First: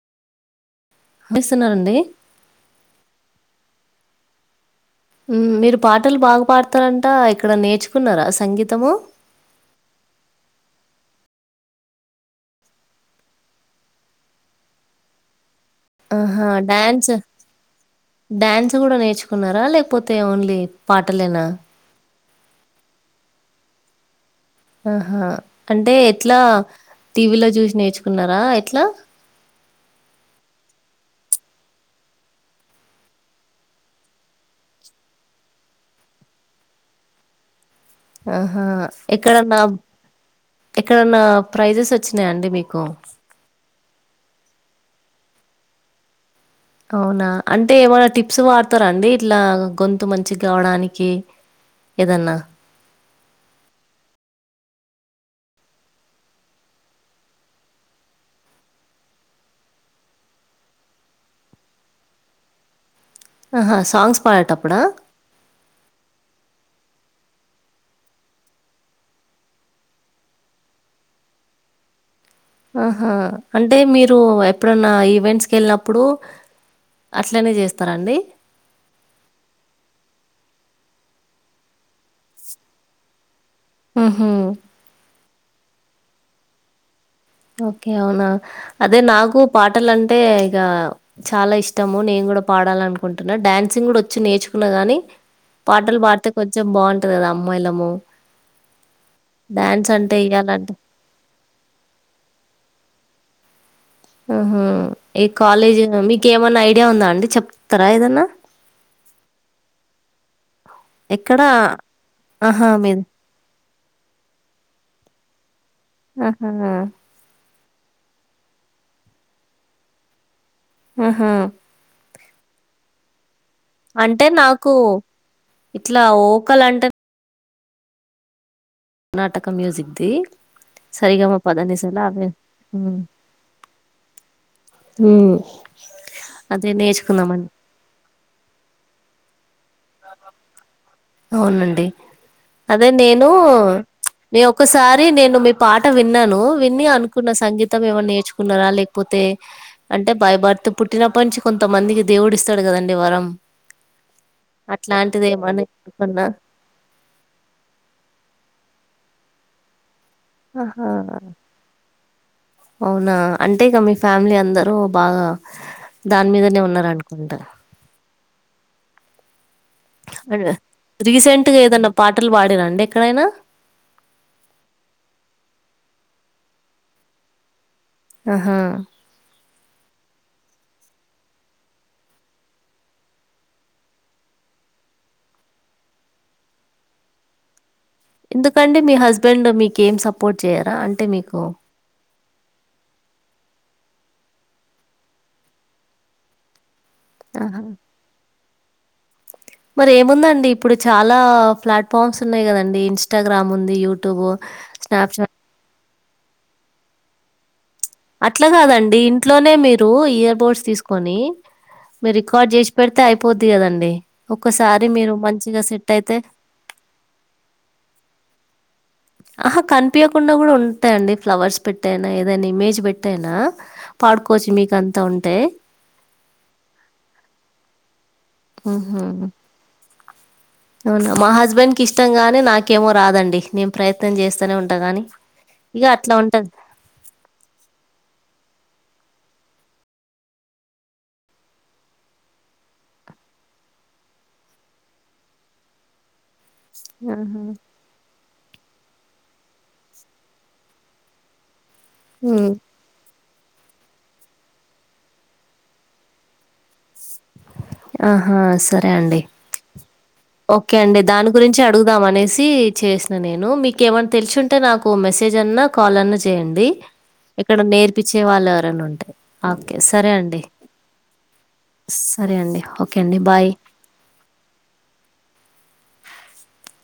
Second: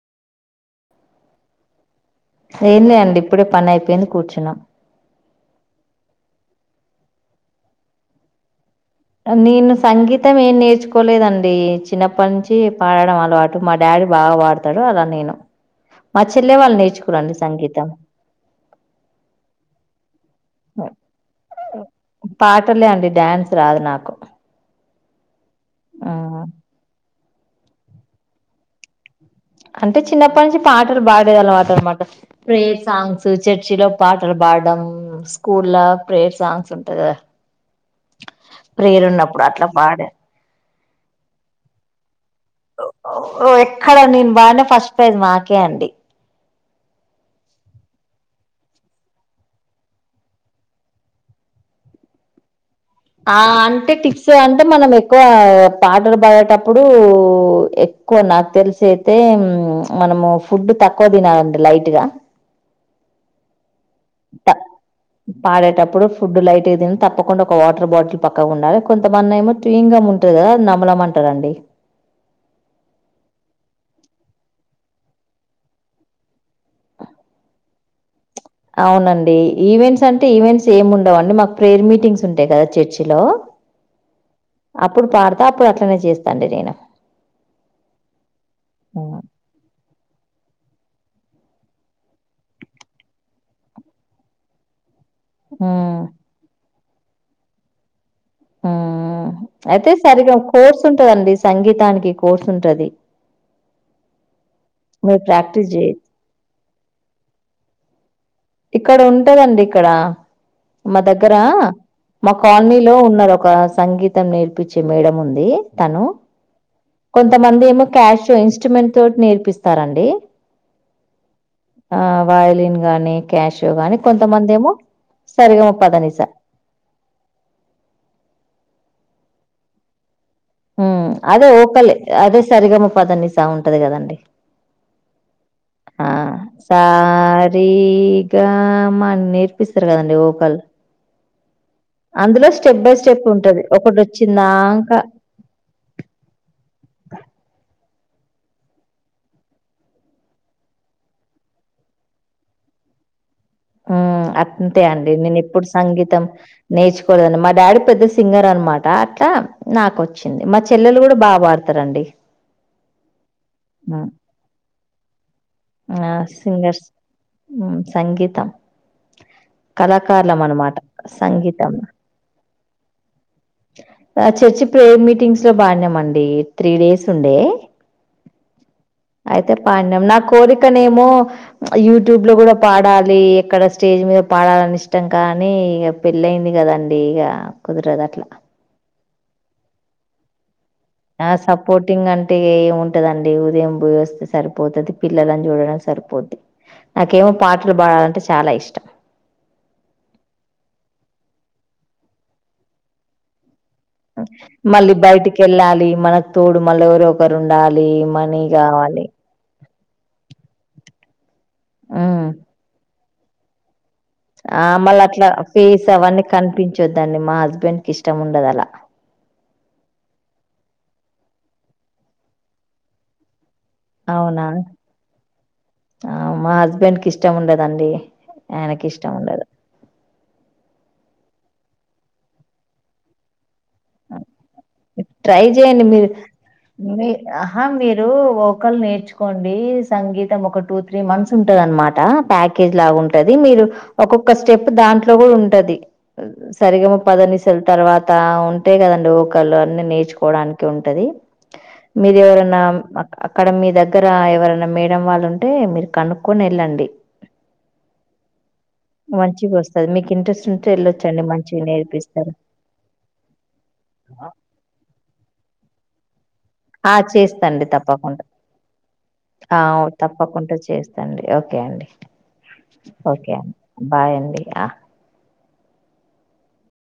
వినిపిస్తుందా అండి ఏ లే అండి ఇప్పుడే పని అయిపోయింది కూర్చున్నా మీరు పాటలు బాగా పాడతారంట ఇక్కడ నేర్చుకున్నారా సంగీతము నేను సంగీతం ఏం నేర్చుకోలేదండి చిన్నప్పటి నుంచి పాడడం అలవాటు మా డాడీ బాగా పాడతాడు అలా నేను మా ఆహా చెల్లె వాళ్ళు డ్యాన్స్ నేర్చుకురండి సంగీతం డ్యాన్స్ కూడా నేర్చుకున్నారా లేకపోతే ఓన్లీ పాటలేనా పాటలే అండి డ్యాన్స్ రాదు నాకు ఆహా అంటే ఎట్లా హ్మ్. టీవీలో చూసి నేర్చుకున్నారా ఎట్లా అంటే చిన్నప్పటి నుంచి పాటలు పాడేది అలవాటు అనమాట ప్రేయర్ సాంగ్స్ చర్చి లో పాటలు పాడడం స్కూల్ లో ప్రేయర్ సాంగ్స్ ఉంటాయి కదా ఆహా ప్రేరు ఉన్నప్పుడు అట్లా పాడ ఎక్కడన్న ప్రైజెస్ వచ్చి ఎక్కడ నేను బానే ఫస్ట్ మాకే అండి అవునా అంటే ఏమైనా టిప్స్ వాడతారా అండి ఇట్లా గొంతు మంచిగా కావడానికి ఏదన్నా ఆ అంటే టిప్స్ అంటే మనం ఎక్కువ పాటలు పడేటప్పుడు ఎక్కువ నాకు తెలిసయితే మనము ఫుడ్ తక్కువ తినాలండి లైట్గా ఆహా సాంగ్స్ పాడేటప్పుడా పాడేటప్పుడు ఫుడ్డు లైట్ గా తి తప్పకుండా ఒక వాటర్ బాటిల్ పక్కకు ఉండాలి కొంతమంది ఏమో చూయింగ్ గం ఉంటుంది కదా నమ్మలమంటారండి ఆహా అంటే మీరు ఎప్పుడన్నా ఈవెంట్స్కి వెళ్ళినప్పుడు అట్లనే చేస్తారండి అవునండి ఈవెంట్స్ అంటే ఈవెంట్స్ ఏమి ఉండవుండి మాకు ప్రేయర్ మీటింగ్స్ ఉంటాయి కదా చర్చి లో ఉహు అతాపుడు అట్లానె చేస్తా అండి నేను ఓకే అవునా అదే హ్మ్ నాకు పాటలంటే ఇగా చాలా ఇష్టము నేను కూడా పాడాల అనుకుంటున్నా డాన్సింగ్ కూడా వచ్చు నేర్చుకున్నా గాని హ్మ్ పాటలు పాడితే కొంచెం బాగుంట అమ్మాయిలం హ్మ్మ్ అయితే సరిగ్గా ఇయ్యాలంటే కోర్స్ ఉంటదండి సంగీతానికి కోర్సుంటది ఉహు ఏ కాలజ్ చేయ మీ కేవన్నాయి ఐడియా ఉందా అండి చెప్తారా ఏదన్నా ఇక్కడ ఉంటదండి ఇక్కడ మా దగ్గర ఎక్కడ మా ఆహా కాలనీలో మీది ఉన్నారు ఒక సంగీతం నేర్పించే మేడం ఉంది తను ఆహా కొంతమంది ఏమో క్యాష్ ఇన్స్ట్రుమెంట్ తోటి నేర్పిస్తారండి ఆహా ఆ వయలిన్ గాని క్యాషయో గానీ అంటే కొంతమంది ఏమో నాకు సరిగామ ఇట్లా పదనిస ఓకల్ అంటే కర్ణాటక మ్యూజిక్దిి అదే ఒకలే అదే సరిగమ పదన్ని చా ఉంటది కదండి ఉమ్ ఆ అదే సా నేర్చుకుందామని రీ గా మన్నర్ ప్పిస్తారు కదండి ఓకాల్ అవునండి అదే స్టెప్ నేను ఉంటది ఒకటి వచ్చిందాక ఒకసారి నేను మీ పాట విన్నాను విని అనుకున్న సంగీతం మొత్తం ఏమైన్నా నేర్చుకున్నారా లేకపోతే అంటే బై భర్త్ పుట్టినప్పటి నుంచి కొంతమందికి దేవుడు ఇస్తాడు కదండి వరం అంతే అండి అట్లాంటిది నేను ఏమన్నా ఇప్పుడు సంగీతం అనుకున్నా నేర్చుకోడదని మా డాడీ పెద్ద సింగర్ అనమాట అట్లా నాకొచ్చి వచ్చింది మా ఆహా చెల్లెలు కూడా బాగా వాడతారండి అవునా అంటే ఇక మీ ఫ్యామిలీ అందరు బా ఆ సింగర్స్ సంగీతం అ కళాకారులమనమాట. రీసెంట్గా సంగీతం. ఏదైన్నా పాటలు పాడ అంటే రండి ఎక్కడైనా చర్చి ప్రేయర్ మీటింగ్స్ లో బాన్నామండి త్రీ డేస్ ఉండే ఆహా అయితే పాడిం నా కోరికనేమో యూట్యూబ్ లో కూడా పాడాలి ఎక్కడ స్టేజ్ మీద పాడాలని ఇష్టం కానీ ఇక పెళ్ళయింది కదండి ఇక ఎందుకంటే మీ హస్బ ఇడ్ మీక ఏం సపోర్ట్ చేయాలి ఆ సపోర్టింగ్ అంట అంటే ఏంంటదండి ఉదయంమాయ వస్తే సరిపోతుది పిల్లలని చూడడం సరిపోద్ది నాకేమో ఆహా పాటలు పాడాలంటే చాలా ఇష్టం మరి ఏముందండి ఇప్పుడు చాలా ప్లాట్ఫామ్స్ ఉన్నాయి కదండి ఇన్స్టాగ్రామ్ ఉంది యూట్యూబ్ మళ్ళీ స్నాప్చాట్ బయటికి వెళ్ళాలి మనకు తోడు మళ్ళ ఎవరరో ఒకరు ఉండ అట్లా కాదండి ఇంట్లోనే మీరు ఇయర్ బోడ్స్ తీసుకొని మ మ్మ్ రికార్డ్ చేష్ ప అయితే అయిపోద్ది కదండి ఆ ఒక్కసారి మళ మీరు అట్లా మంచిగా ఫీస్ సెట్ అయితే అవన్నీ కనిపించొద్దండి మా హస్బెండ్ కి ఇష్టం ఉండదు అలా ఆహా కనిపించకుండా కూడా ఉంటాయిండి ఫ్లవర్స్ పెట్టేయినా ఏదైనా ఇమేజ్ పెట్టయినా అవునా మా హస్బెండ్ కి ఇష్టం ఉండదు దడి ఎనకి ఉహు ఇష్టముండదు అవునా మా హస్బెండ్ కి ఇష్టంగానే నాకేమో రాదండి నేను ప్రయత్నం చేస్తూనే ఉంటా గాని ట్రై ఇగ చేయండి మీరు అట్లా ఉంటది మీ ఆహా మీరు ఒకళ నేర్చుకోండి సంగీతం ఒక టూ త్రీ మంత్స్ ఉంటది అనమాట ప్యాకేజ్ లాగా ఉంటది మీరు ఒక్కొక్క స్టెప్ దాంట్లో కూడా ఉంటది స రీ గా మా పా ద నిసలు తర్వాత టా ఉం ఒకంటే కదండి ఒకకాళ్ళు అన్ని నేర్చుకోవడానికి ఉంటది మీ హ్మ్. ఎవరైనా అక్కడ మీ దగ్గర ఎవరైనా మేడం వాళ్ళు ఉంటే మీరు కనుక్కొని వెళ్ళండి ఆహా సరే అండి మంచిగొస్తది. మీకు ఇంట్రెస్ట్ ఉంటే ఓకే అండి ఎళ్ళొచ్చండి. దాని గురించి మంచిగా అడుగుదాం నేర్పిస్తారు. అనేసి చేసిన నేను ఏమన్నా తెలుసు ఉంటే నాకు మెసేజ్ అన్నా కాల్ యండి ఆ! ఇక్కడ చేస్తండి నేర్పించే తప్పకుండా. వాళ్ళు ఎవరనా ఉంటాయి ఆ! ఓకే సరే అండి తప్పకుండా చేస్తండి. ఓకే అండి. సరే అండి ఓకే అండి బాయ్ ఆ